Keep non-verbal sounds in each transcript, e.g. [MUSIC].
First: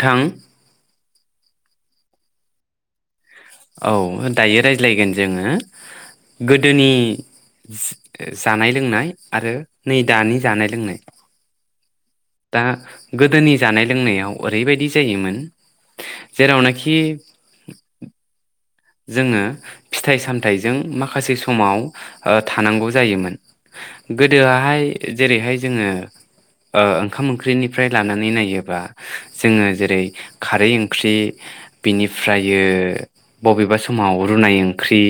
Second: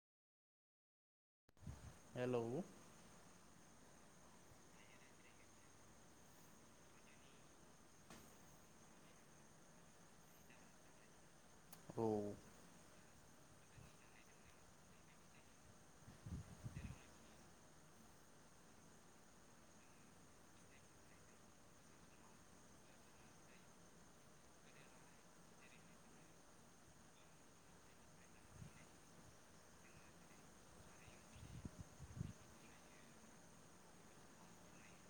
नोंथां हेल' औ दायो रायज्लायगोन जोङो गोदोनि जानाय लोंनाय आरो नै दानि जानाय लोंनाय औ दा गोदोनि जानाय लोंनायाव ओरैबायदि जायोमोन जेरावनाखि जोङो फिथाइ सामथायाइजों माखासे समाव ओ थानांगौ जायोमोन गोदोहाय जेरैहाय जोङो ओ ओंखाम ओंख्रिनिफ्राय लानानै नायोबा जोङो जेरै खारै ओंख्रि बिनिफ्रायो बबेबा समाव रुनाय ओंख्रि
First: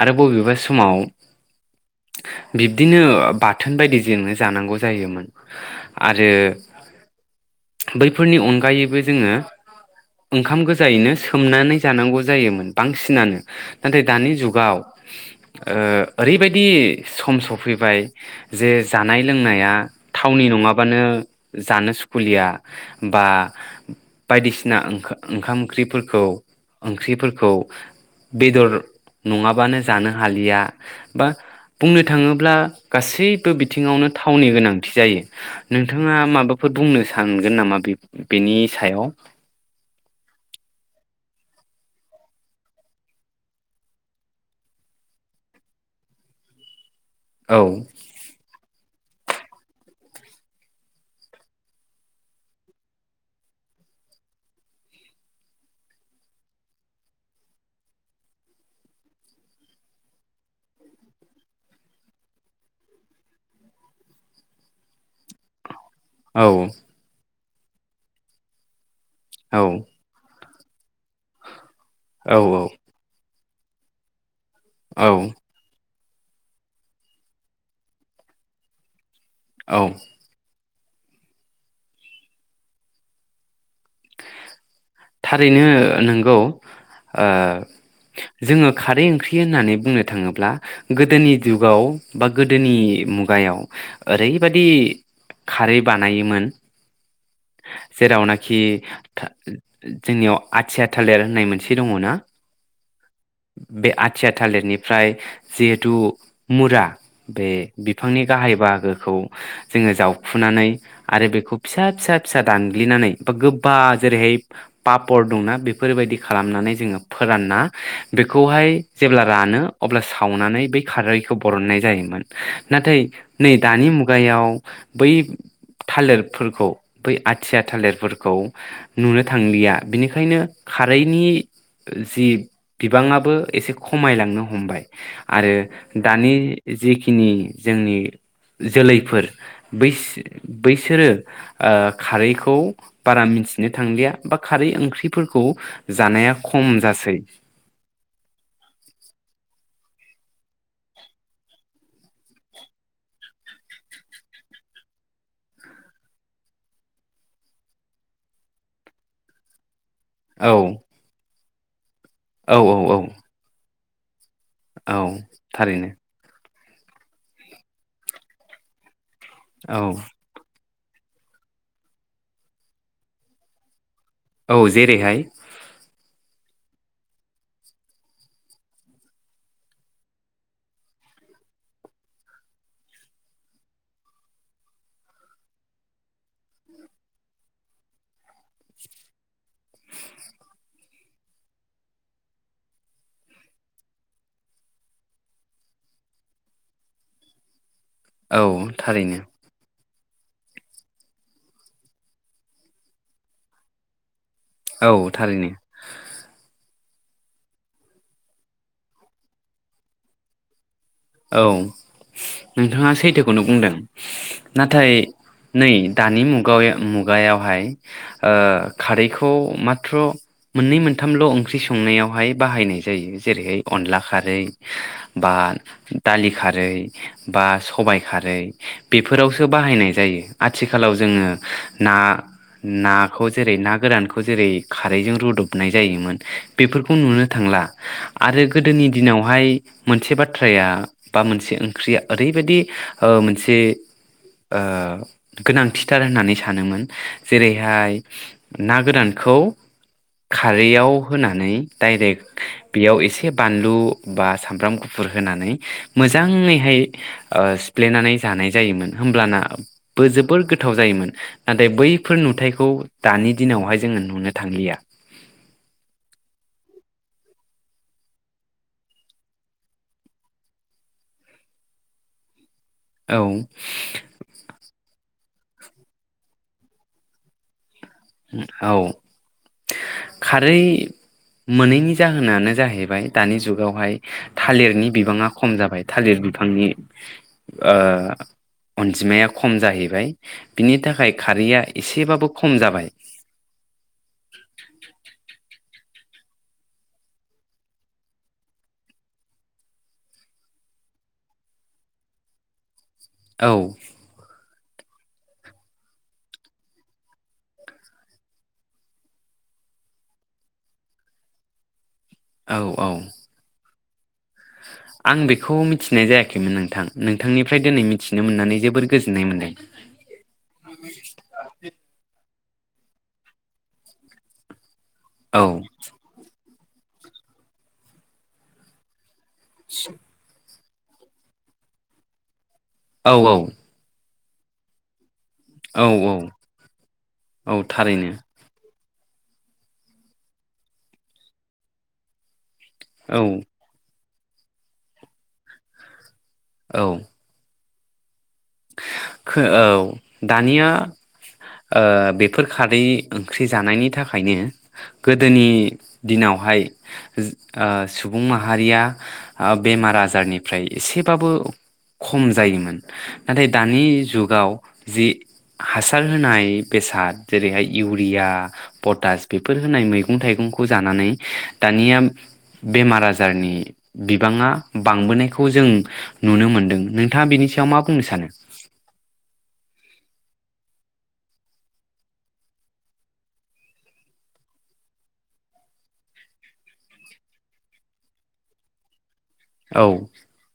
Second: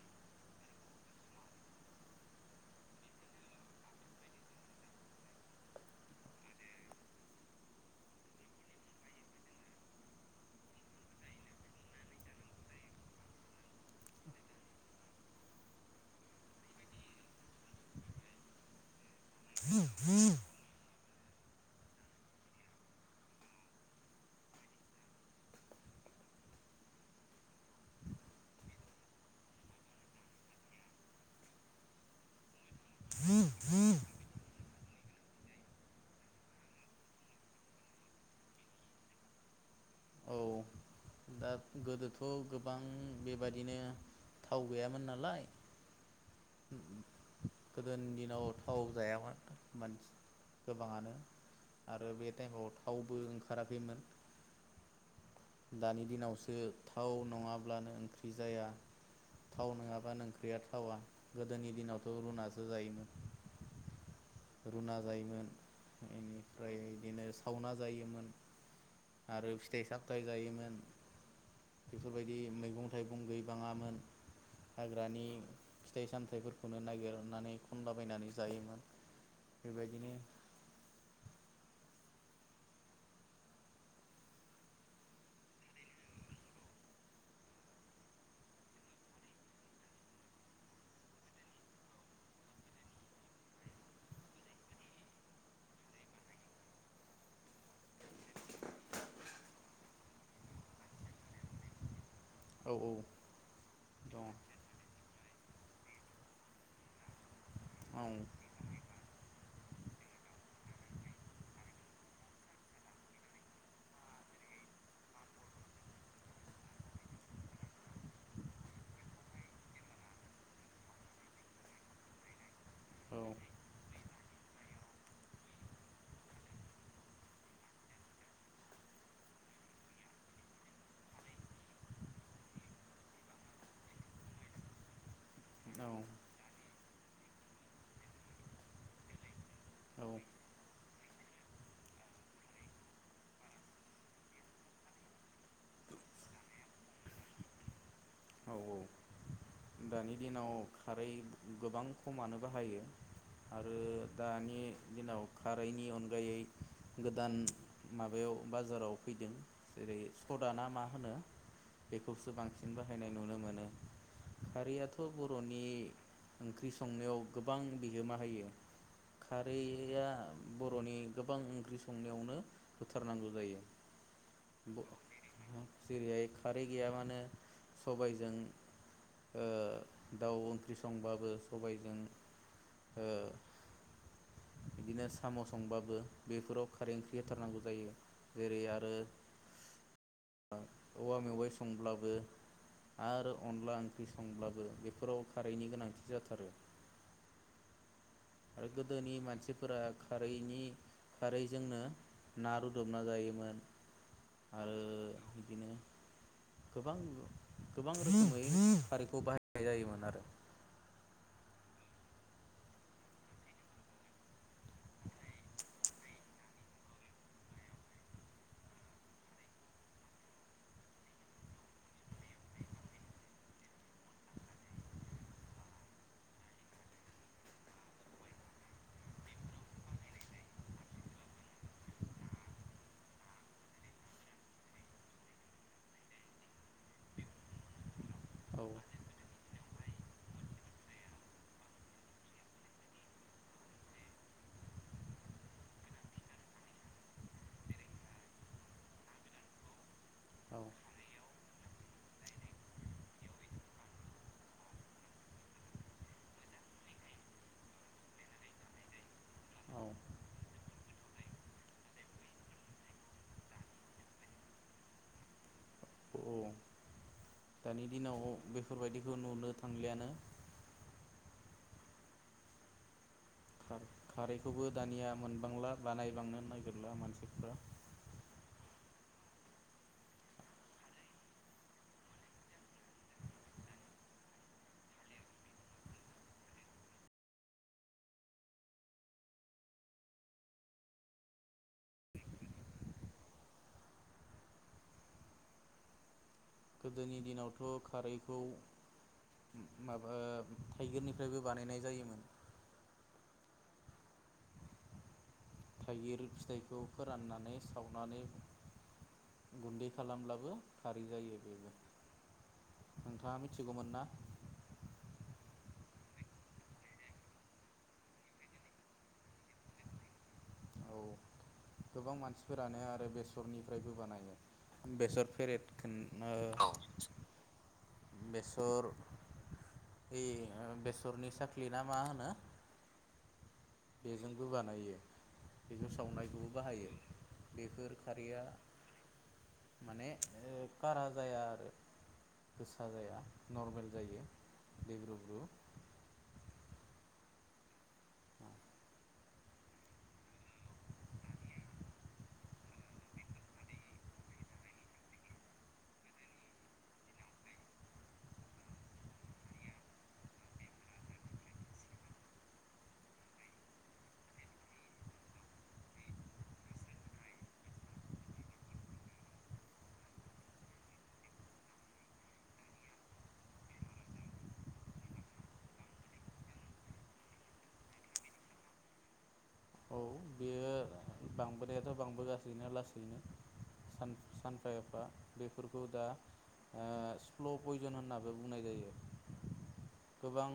आरो बबेबा समाव बिब्दिनो बाथोन बायदि जोङो जानांगौ जायोमोन आरो बैफोरनि अनगायैबो जोङो ओंखाम गोजायैनो सोमनानै जानांगौ जायोमोन बांसिनानो नाथाय दानि जुगाव ओ ओरैबायदि सम सफैबाय जे जानाय लोंनाया थावनि नङाबानो जानो सुखुुलिया बा बायदिसिना ओंखाम ओंख्रिफोरखौ ओंख्रिफोरखौ बेदर नङाबानो जानो हालिया बा बुंनो थाङोब्ला गासैबो बिथिङावनो थावनि गोनां जायो नोंथाङा माबाफोर बुंनो सानगोन नामा बेनि सायाव औ दा गोदोथ' गोबां बेबादिनो थाव गैयामोन नालाय औ गोदोनि दिनाव थाव जायामोन मानसि गोबाङानो आरो बे टाइमाव थावबो ओंखाराखैमोन दानि दिनावसो थाव नङाब्लानो ओंख्रि जाया थाव नङाबानो ओंख्रिया थावा गोदोनि दिनावथ' रुनासो जायोमोन रुना जायोमोन औ बेनिफ्राय बिदिनो सावना जायोमोन आरो औ फिथाइ साम जायोमोन बेफोरबायदि औ मैगं थाइगं गै बाङामोन हाग्रानि औ फिथाइ सामथाइफोरखौनो नागिरनानै खनलाबायनानै जायोमोन औ बेबायदिनो थारैनो नंगौ ओ जोङो खारै ओंख्रि होननानै बुंनो थाङोब्ला गोदोनि जुगाव बा गोदोनि मुगायाव ओरैबादि खारै बानायोमोन जेरावनाखि ओ जोंनियाव आथिया थालिर होननाय मोनसे दङ ना औ औ बे दं आथिया थालिरनिफ्राय जिहेथु मुरा बे औ बिफांनि गाहाय बाहागो ओ जोङो जावखुनानै आरो बेखौ फिसा फिसा फिसा दानग्लिनानै बा गो बा जेरैहाय पापर दंना बेफोरबायदि खालामनानै जोङो फोरानना बेखौहाय जेब्ला रानो अब्ला सावनानै बै खारैखौ बरननाय जायोमोन नाथाय औ नै दानि मुग गायाव बै थालिरफोरखौ बै आथिया थालिरफोरखौ नुनो थांलिया बिनिखायनो खारैनि जि बिबाङाबो एसे खमायलांनो हमबाय आरो दानि जिखि खिनि जोंनि जोलैफोर बैस औ बैसोरो ओ खारैखौ बारा मि सिनो थांलिया बा खारै ओंख्रिफोरखौ जानाया खम जासै औ औ दानि दिनाव खारै गोबां खमानो बाहायो आरो दानि दिनाव खारैनि अनगायै गोदान माबायाव बाजाराव फैदों जेरै सदा औ ना मा होनो बेखौसो औ बांसिन औ बा औ खारैयाथ' औ बर'नि थारैनो ओंख्रि संनायाव गोबां बिहोमा होयो औ खारैया बर'नि गोबां ओंख्रि संनायावनो होथारनांगौ जायो औ जेरैहाय जेरैहाय खारै गैयाबानो सबायजों ओ दाउ ओंख्रि संबाबो सबायजों ओ बिदिनो साम' संबाबो बेफोराव खारै ओंख्रि होथारनांगौ जायो जेरै आरो औवा मेवाइ संब्लाबो आरो अनला ओंख्रि संब्लाबो बेफोराव खारैनि गोनांथि जाथारो औ गोदोनि थारैनो मानसिफोरा खारैनि खारैजोंनो ना रुदबना जायोमोन आरो औ थारैनो बिदिनो गोबां गोबां रोखोमै खारैखौ बाहायनाय जायोमोन आरो औ नोंथाङा सैथोखौनो बुंदों नाथाय नै दानि मुगा मुगायावहाय ओ खारैखौ माथ्र' मोननै मोनथामल' ओंख्रि संनायावहाय बाहायनाय जायो जेरैहाय अनला खारै बा दालि खारै बा सबाय खारै बेफोरावसो बाहायनाय जायो आथिखालाव जोङो ना नाखौ जेरै ना गोरानखौ जेरै खारैजों रुदबनाय जायोमोन बेफोरखौ नुनो थांला आरो औ गोदोनि दिनावहाय मोनसे बाथ्रा थ्राया बा मोनसे ओंख्रिया ओरैबायदि ओ मोनसे ओ गोनांथिथार होननानै सानोमोन जेरैहाय ना गोरानखौ औ खारैयाव होनानै डाइरेक्ट बेयाव एसे बानलु बा सामब्राम गुफुर होनानै मोजाङैहाय सिफ्लेनानै जानाय जायोमोन होमब्लाना औ बो जोबोर गोथाव जायोमोन नाथाय बैफोर नुथायखौ दानि दिनावहाय जोङो नुनो थांलिया औ दानि दिनाव बेफोरबायदिखौ नुनो थांलियानो औ ओ खारैखौबो दानिया मोनबांला बानायबांनो नागिरला मानसिफ्रा औ खारै मोनैनि जाहोनानो जाहैबाय दानि जुगावहाय थालिरनि बिबाङा खम जाबाय थालिर बिफांनि ओ अनजिमाया खम जाहैबाय बिनि थाखाय खारैआ एसेबाबो खम जाबाय गोदोनि दिनावथ' खारैखौ माबा थाइगिरनिफ्रायबो बानायनाय जायोमोन औ थाइगिर फिथाइखौ फोराननानै सावनानै गुन्दै खालामब्लाबो खारै जायो बेबो औ नोंथाङा मिथिगौ मोनना आं बेखौ मिथिनाय जायाखैमोन नोंथां नोंथांनिफ्राय दिनै मिथिनो मोननानै जोबोर गोजोननाय मोनदों [UNINTELLIGIBLE] फोरानो आरो बेसरनिफ्रायबो बानायो बेसर औ फेरदखोना बेसर ए बेसरनि साख्लि ना मा होनो औ औ बेजोंबो बानायो बेखौ औ औ सावनायखौबो बाहायो औ बेफोर थारैनो खारैया माने खारा जाया आरो गोसा जाया औ नर्मेल जायो दैब्रु ब्रु औ खो औ दानिया ओ बेफोर खारै ओंख्रि जानायनि थाखायनो गोदोनि दिनावहाय ओ सुबुं माहारिया बेमार आजारनिफ्राय एसेबाबो खम जायोमोन नाथाय दानि जुगाव जि हासार होनाय बेसाद जेरैहाय इउरिया पटास बेफोर होनाय मैगं थाइगंखौ जानानै दानिया बेमार आजारनि बिबाङा बांबोनायखौ जों नुनो मोनदों नोंथाङा बिनि सायाव मा बुंनो सानो औ बेयो बांबोनायाथ' बांबोगासिनो लासैनो सानफा एफा बेफोरखौ दा स्ल' पयजन होनाबो बुंनाय जायो औ गोबां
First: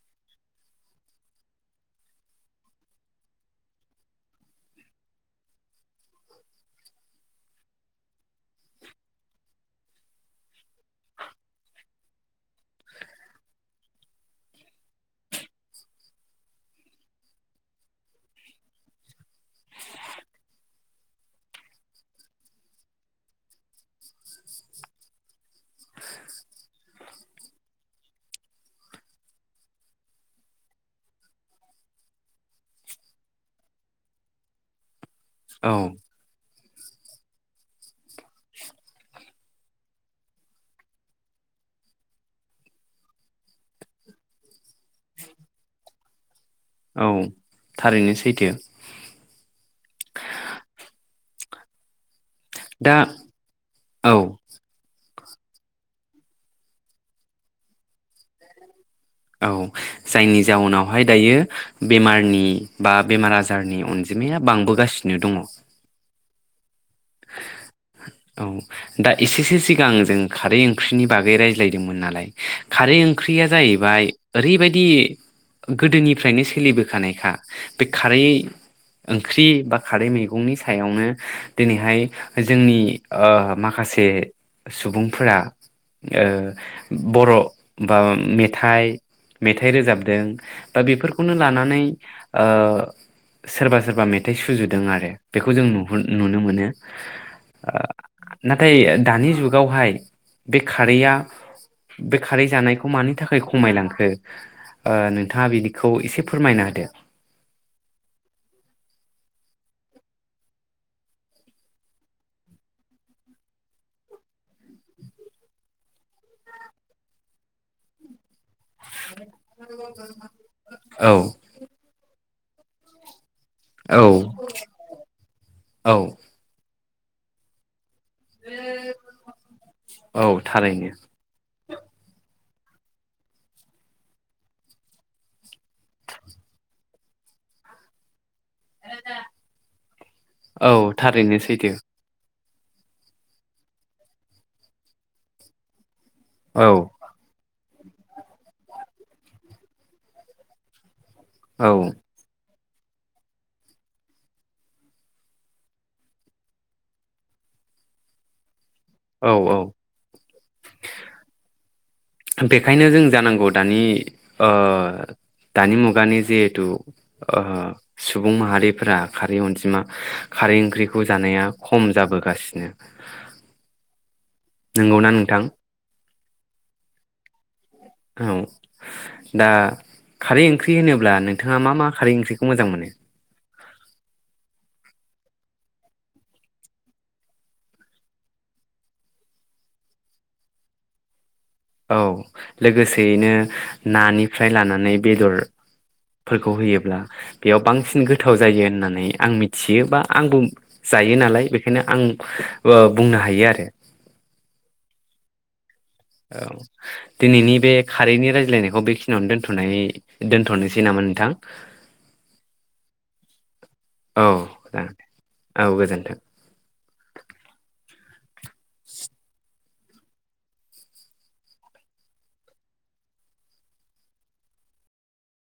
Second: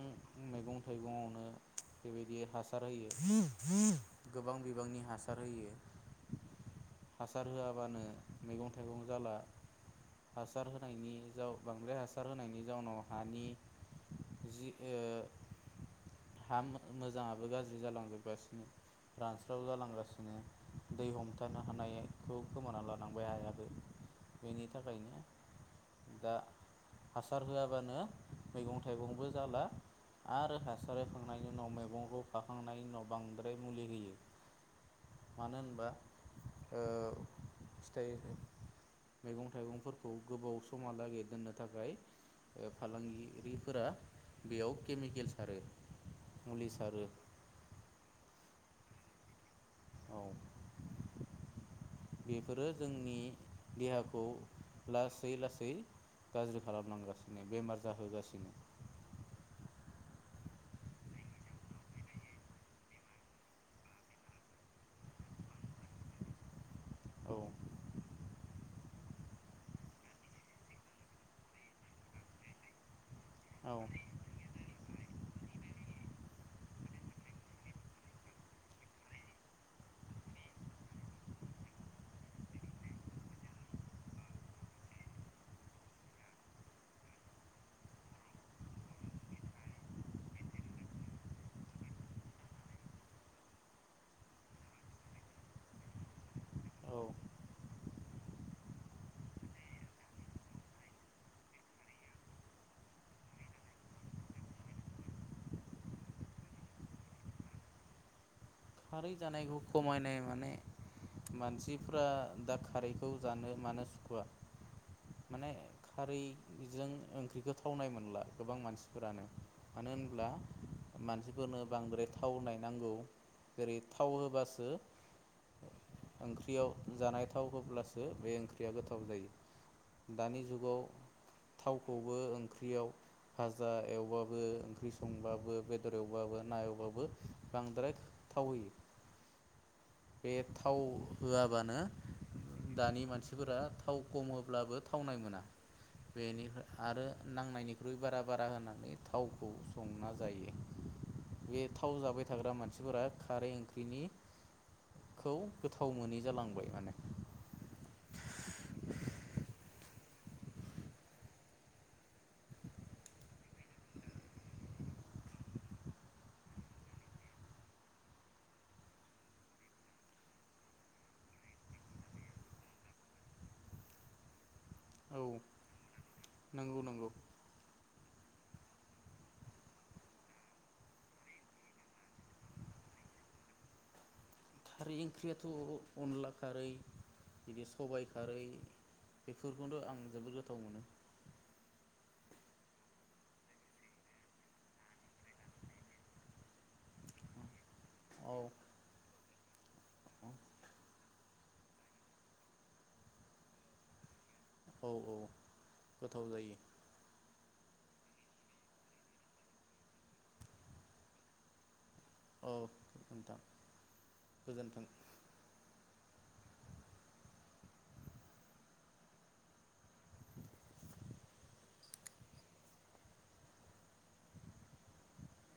मैगं थाइगंआवनो बेबायदि हासार होयो गोबां बिबांनि हासार होयो हासार होआबानो मैगं थाइगं जाला हासार होनायनि जा बांद्राय हासार होनायनि जाउनाव हानि जि ओ हा मोजाङाबो गाज्रि जालांजोबगासिनो रानस्राव जालांगासिनो दै हमथानो हानायखौ खोमाना लानांबाय हायाबो बेनि थाखायनो दा हासार होआबानो मैगं थाइगंबो जाला आरो हासार होखांनायनि उनाव मैगंखौ खाखांनायनि उनाव बांद्राय मुलि होयो मानो औ होनबा ओ फिथाइ मैगं थाइगंफोरखौ गोबाव समहालागै दोननो थाखाय फालांगिरिफोरा बेयाव केमिकेल सारो मुलि सारो औ थारैनो सैथो औ बेफोरो दा जोंनि औ देहाखौ ला सै लासै गाज्रि खालामलांगासिनो बेमार जाहोगासिनो औ जायनि जाउनावहाय दायो बेमारनि बा बेमार आजारनि अनजिमाया बांबोगासिनो दङ औ औ दा एसेसो सिगां जों खारै ओंख्रिनि बागै रायज्लायदोंमोन नालाय खारै ओं ख्रिरिया औ जाहैबाय ओरैबाय दि गोदोनिफ्रायनो सोलिबोखानायखा बे खारै ओंख्रि बा खारै मैगंनि सायावनो दिनैहाय जोंनि ओ माखासे सुबुंफोरा ओ बर' बा मेथाइ मेथाइ रोजाबदों बा बेफोरखौनो लानानै ओ सोरबा सोरबा मेथाइ सुजुदों आरो बेखौ जों नुह नुनो मोनो ो औ नाथाय दानि जुगावहाय बे खारैआ बे खारै जानायखौ मानि थाखाय खमायलांखो ओ नोंथाङा बिनिखौ एसे फोरमायना होदो खारै जानायखौ खमायनाय माने मानसिफ्रा दा खारैखौ जानो मानो सुखुवा माने खारैजों ओंख्रिखौ थावनाय मोनला गोबां मानसिफोरानो मानो होनब्ला औ मानसिफोरनो बांद्राय थावनाय नांगौ जेरै औ थाव होबासो औ ओंख्रियाव जानाय थाव होब्लासो बे ओंख्रिया गोथाव जायो औ दानि जुगाव थारैनो थावखौबो ओंख्रियाव भाजा एवबाबो ओंख्रि संबाबो बेदर एवबाबो ना एवबाबो बांद्राय थाव होयो बे औ थाव थारैनो सैथो होआबानो दानि मानसिफोरा थाव खम होब्लाबो थावनाय मोना बेनिफ्राय औ आरो नांनायनि खौ बारा बारा होनानै थावखौ संना जायो बे औ थाव जाबाय थाग्रा मान सिफोरा खारै ओंख्रिनिखौ गोथाव मोनै जालांबाय माने औ औ बेखायनो जों जानांगौ दानि ओ दानि मुगानि जिहेथु ओ सुबुं माहारिफोरा खारै अनजिमा खारै ओंख्रिखौ जानाया खम जाबोगासिनो नंगौना औ नोंथां नंगौ नंगौ औ दा खारै ओंख्रि होनोब्ला नोंथाङा मा मा खारै ओंख्रिखौ मोजां मोनो खारै ओंख्रियाथ' अनला खारै बिदि सबायाइ खारै बेफोरखौनो आं जोबोद गोथाव मोनो औ लोगोसेयैनो नानिफ्राय लानानै बेदरफोरखौ होयोब्ला बेयाव बांसिन औ गोथाव जायो होननानै आं मि थियो बा आंबो जायो नालाय बेखायनो आं ओ बुंनो हायो आरो औ औ गोथाव औ जायो दिनैनि बे खारैनि रायज्लायनायखौ बेखिनियावनो दोनथ' दोनथ'नोसै नामा नोंथां औ नोंथां औ गोजोन्थों जागोन दे। औ गोजोन्थों।